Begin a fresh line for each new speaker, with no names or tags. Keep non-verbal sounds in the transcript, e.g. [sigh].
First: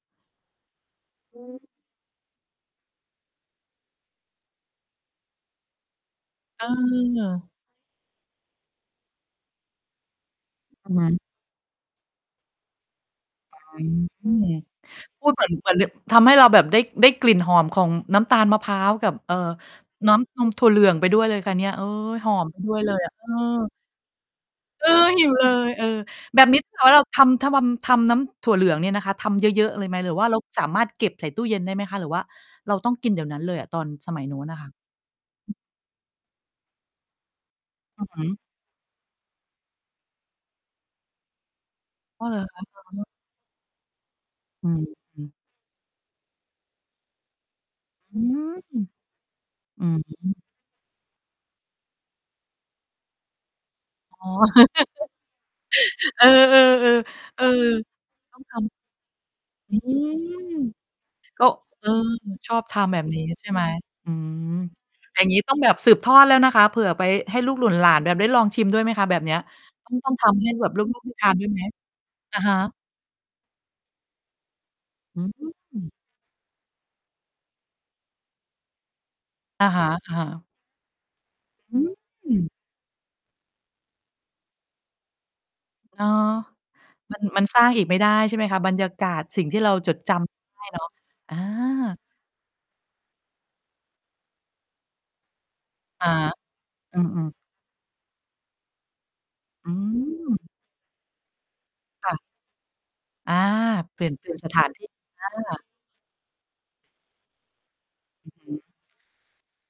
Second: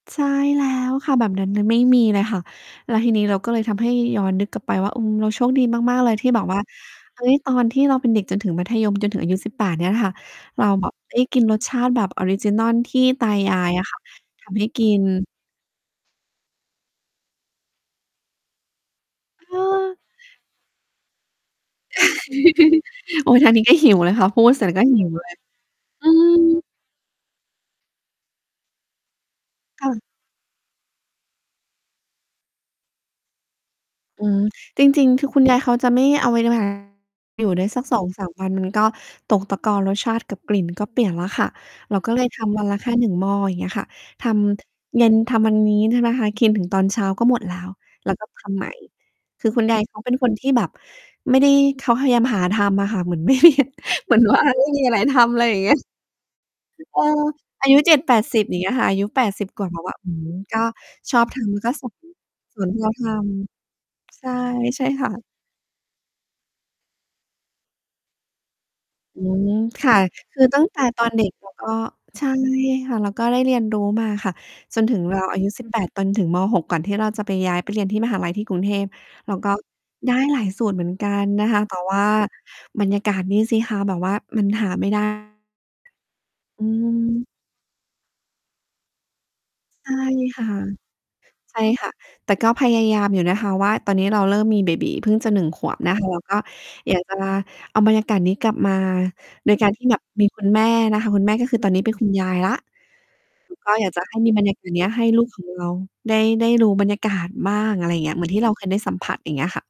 ใช่แล้วค่ะ แบบ
อ
น
ื
ั้นม
ม
ันไม่มีเลยค่ะ แล้วทีนี้เราก็เลยทำให้ย้อนนึกกลับไปว่า อืม เราโชคดีมาก ๆ เลยที่แบบว่
เ
า เฮ้ย
ออ
ตอนที่เราเป็นเด็กจนถึงมัธยมจนถึงอายุ 18 เนี่ยค่ะ เราแบ
อื
บ
อฮ
เฮ้
ึ
ย กินรสชาติแบบออริจินัลที่ตาย
อ
าย
ื
อะค
ม
่ะ ทำให้กิน
พูดเหมือน เหมือน ด ทำให้เราแบบได้ ได้กลิ่นหอมของน้ำตาลมะพร้าวกับ เอ่อ
เออ
น้ำนมถั่วเหลืองไปด้วยเลยค่ะเนี่ย เออ หอม ไป ด้วยเลยอะ เ
[laughs]
อ
โ
อ
อ๊ย! ทางนี้ก็หิวเลยค่ะ พูดเสร็จก็
เอ
หิ
อ
ว
ห
เ
ิ
ล
ว
ย
เลย เออ
อื
แบบนี้
ม
เรา ถ้าหากว่า เราทำ ทะมำ ทำน้ำถั่วเหลืองเนี่ยนะคะ ทำเยอะ ๆ เ
ค
ล
่
ยไหม
ะ
หรือว่าเราสามารถเก็บใส่ตู้เย็น ได้ไหมคะ หรือว่าเราต้องกินเดี๋ยวนั้นเลยอะ ตอนสมั
อื
ยน
ม
ู้นอะค่ะ?
จริง ๆ คือคุณยายเขาจะไม่เอา [unintelligible] อยู่ได้สัก ส
อ
อ
ื
ง
อฮ
ส
ึ
าม วัน ก็ตกตะกอนรสชาติกับกลิ่นก็เปลี่ยนแล้วค่ะ เราก็เล
อ้อ
ย
เหร
ท
อค
ำว
ะ
ันละแค
อ
่
้
หน
อ
ึ่ง หม้อ อย่างเงี้ยค่ะ ท
อื
ำ เย็น
ม
ทำวันนี้ ใช่ไหมคะ กินถึงตอนเช้าก็หมดแล้ว แล้
อ
ว
ื
ก็ท
ม
ำใหม่ คือคุณยา
อ
ย
ื
เขาเป็นคน
ม
ที่แบบ ไม่ได้ เขาพยายามหาทำอะค่ะ เหมือน เหมือ
อ
น
๋อ
ว่า ไม่มีอะไร
[laughs]
ทำ อะไรอย่างเงี้ย
เออ
เออ
ๆ ๆ เออ
อายุ เจ็ดแปด
ต
ส
้
ิ
อง
บ อ
ท
ย่างเงี้ยค่ะ อายุ 80 กว่า
ำ อ
แ
ื
ล้วอะ อื้อฮือ
ม
ก็ชอบท
ก็
ำแล้วก็ท
เ
ำ
ออ
[unintelligible]
ช
ส
อ
่
บ
วนท
ท
ี่เรา
ำแบ
ท
บนี้ใช่ไหม? อื
ำ ใช่
ม
ใช่ค่
อย่า
ะ
งงี้ต้องแบบสืบทอดแล้วนะคะ เผื่อไปให้ลูกหล่นหลานแบบได้ลองชิมด้วยไหมคะ แบ
อื
บเนี้ย
ม ค
ต้
่
อง
ะ
ต้องท
ค
ำ
ือ
ให้
ตั้
แบ
ง
บ
แต
ล
่
ู
ต
ก
อ
ๆ ได
น
้
เด
ท
็
า
ก
นด
เ
้
ร
ว
า
ยไหม?
ก็ ใช่
อะฮะ
ค่ะ เราก็ได้เรียนรู้มาค่ะ จนถึงเร
อื
าอายุ 18
ม
จนถึง ม.6 ก่อนที่เราจะไปย้ายไปเรียนที่มหาลัยที่กรุงเทพ เราก็
อะฮะ
ได้หล
ๆ
ายสูตรเหมือนกันนะคะ แ
อ
ต่
ื
ว่า
ม
บรรยากาศนี่สิคะ แบบว่ามันหาไม่ ได้
เนาะ
อื
มัน
ม
มันสร้างอีกไม่ได้ใช่ไหมคะ? บรรยากาศสิ่งที่เรา
ใช
จ
่
ด จ
ค่ะ
ำได้เนาะ อ
ใช่ค่ะ
า
แต่ก็พยายามอยู่นะคะ ว่าตอนนี้เราเริ่มมีเบบี๋เพิ่งจะ 1 ขวบนะค
อ
ะ
า
เราก็อย
อื
ากจะลา
ม ๆ
เอาบรรยากาศนี้กลับมาโดยก
อ
าร
ื
ที่แบบมี
ม
คุณแม่นะคะ คุณแม่ ก็คือตอนนี้เป็นคุ
ค
ณ
่ะ
ยายแล้ว
อา
ก็อยาก
เป
จะ
ลี่
ใ
ย
ห
น
้
เปล
ม
ี
ี
่ยน
บร
ส
รยา
ถ
ก
า
าศ
น
เ
ท
นี
ี
้
่
ยให้ลูก ของ
อ
เร
า
าได้ ได้รู้บรรยากาศบ้าง อะไรอย่างเงี้ย เหมื
อ
อ
ื
น
อ
ที่
ฮ
เราเค
ึ
ยได้สัมผัส อย่างเงี้ยค่ะ